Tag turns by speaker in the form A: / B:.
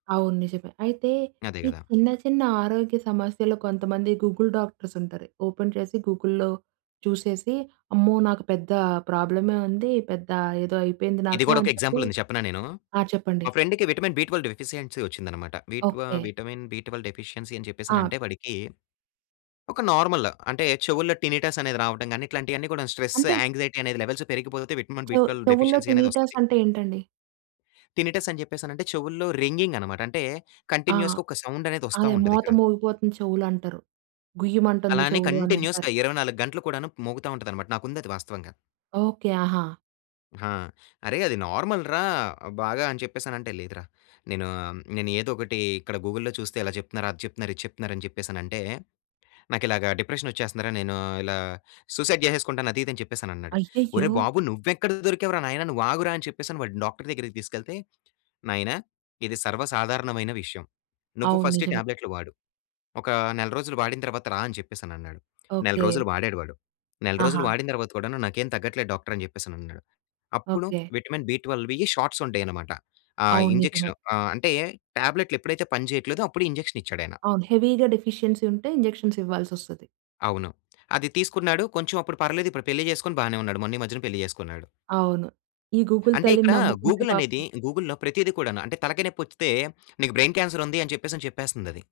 A: అవును నిజమే. అయితే
B: అదే
A: ఈ
B: కదా!
A: చిన్న చిన్న ఆరోగ్య సమస్యలు కొంతమంది గూగుల్ డాక్టర్స్ ఉంటారు. ఓపెన్ చేసి గూగుల్లో చూసేసి అమ్మో! నాకు పెద్ద ప్రాబ్లమ్ ఉంది. పెద్ద ఏదో అయిపోయింది
B: ఇది
A: నాకు
B: కూడా ఒక
A: అని చెప్పి
B: ఎగ్జాంపుల్ ఉంది చెప్పనా నేను.
A: ఆ! చెప్పండి.
B: మా ఫ్రెండ్‌కి విటమిన్-బి12 డెఫిషియన్సీ వచ్చింది అన్నమాట. B12
A: okay.
B: B12 vitamin deficiency అని చెప్పేసి
A: ఆ!
B: అంటే వాడికి, ఒక నార్మల్ అంటే చెవులో టినిటస్ అనేది రావడం గాని. ఇట్లాంటివి అన్ని కూడా స్ట్రెస్
A: అంటే
B: యాంగ్‌జైటి లెవెల్స్ పెరిగిపోతే
A: చెవు
B: విటమిన్-బి-12
A: చెవుల్లో
B: డెఫిషియన్సీ అనేది
A: టినిటస్
B: వస్తది.
A: అంటే ఏంటండి?
B: టినిటస్ అని చెప్పేసి అంటే చెవుల్లో రింగింగ్ అన్నమాట. అంటే
A: ఆ!
B: కంటిన్యూయస్‌గా ఒక సౌండ్ అనేది వస్తా
A: అదే
B: ఉంటది
A: మోత
B: ఇక్కడ.
A: మోగిపోతుంది చెవులు అంటారు. గుయ్యమంటుంది
B: అలానే
A: చెవులు అని అంటారు.
B: కంటిన్యూయస్‌గా 24 గంటలు కూడాను మోగుతా ఉంటది అన్నమాట. నాకు ఉంది అది వాస్తవంగా.
A: ఓకే. ఆహా!
B: హా! అరె అది నార్మల్‌ రా బాగా అని చెప్పేసి అనిఅంటే. లేదురా! నేను నేను ఏదో ఒకటి ఇక్కడ గూగుల్‌లో చూస్తే ఇలా చెప్తున్నారు. అది చెప్తున్నారు. ఇది చెప్తున్నారు అని చెప్పేసి అనిఅంటే. నాకు ఇలాగా డిప్రెషన్ వచ్చేస్తుంది రా. నేను ఇలా సూసైడ్ చేసేసుకుంటాను! అది ఇది అని చెప్పేసి అని అన్నాడు.
A: అయ్యయ్యో!
B: ఒరేయ్! బాబు నువ్వు ఎక్కడ దొరికావు రా నాయనా. నువ్వు ఆగురా, అని చెప్పేసి వాడిని డాక్టర్ దగ్గరికి తీసుకెళ్తే, నాయనా ఇది సర్వసాధారణమైన విషయం. నువ్వు
A: అవును.
B: ఫస్ట్
A: నిజమే.
B: టాబ్లెట్లు వాడు. ఒక నెల రోజులు వాడిన తర్వాత రా అని చెప్పేసి అని అన్నాడు. నెల
A: ఓకే.
B: రోజులు వాడాడు వాడు. నెల రోజులు
A: ఆహా!
B: వాడిన తర్వాత కూడా నాకేం తగ్గట్లేదు డాక్టర్ అని చెప్పేసి అని అన్నాడు. అప్పుడు
A: ఓకే.
B: విటమిన్-బి12వి షాట్స్ ఉంటాయి అన్నమాట. ఆ!
A: అవును. నిజమే.
B: ఇంజెక్షన్ ఆ! అంటే టాబ్లెట్లు ఎప్పుడైతే పని చేయట్లేదో అప్పుడు ఇంజెక్షన్ ఇచ్చాడు ఆయన.
A: అవును. హెవీగా డెఫిషియన్సీ ఉంటే ఇంజెక్షన్స్ ఇవ్వాల్సొస్తది.
B: అవును. అది తీసుకున్నాడు కొంచెం అప్పుడు పర్లేదు. ఇప్పుడు పెళ్లి చేసుకొని బానే ఉన్నాడు. మొన్న ఈ మధ్యనే పెళ్లి చేసుకున్నాడు.
A: అవును. ఈ గూగుల్
B: అంటే,
A: తల్లిని
B: ఇక్కడ
A: నమ్ముకుంటే
B: గూగుల్
A: పాపం
B: అనేది గూగుల్‌లో ప్రతీది కూడాను అంటే, తలకాయ నొప్పి వస్తే నీకు బ్రైన్ క్యాన్సర్ ఉంది అని చెప్పేసి చెప్పేస్తుంది అది.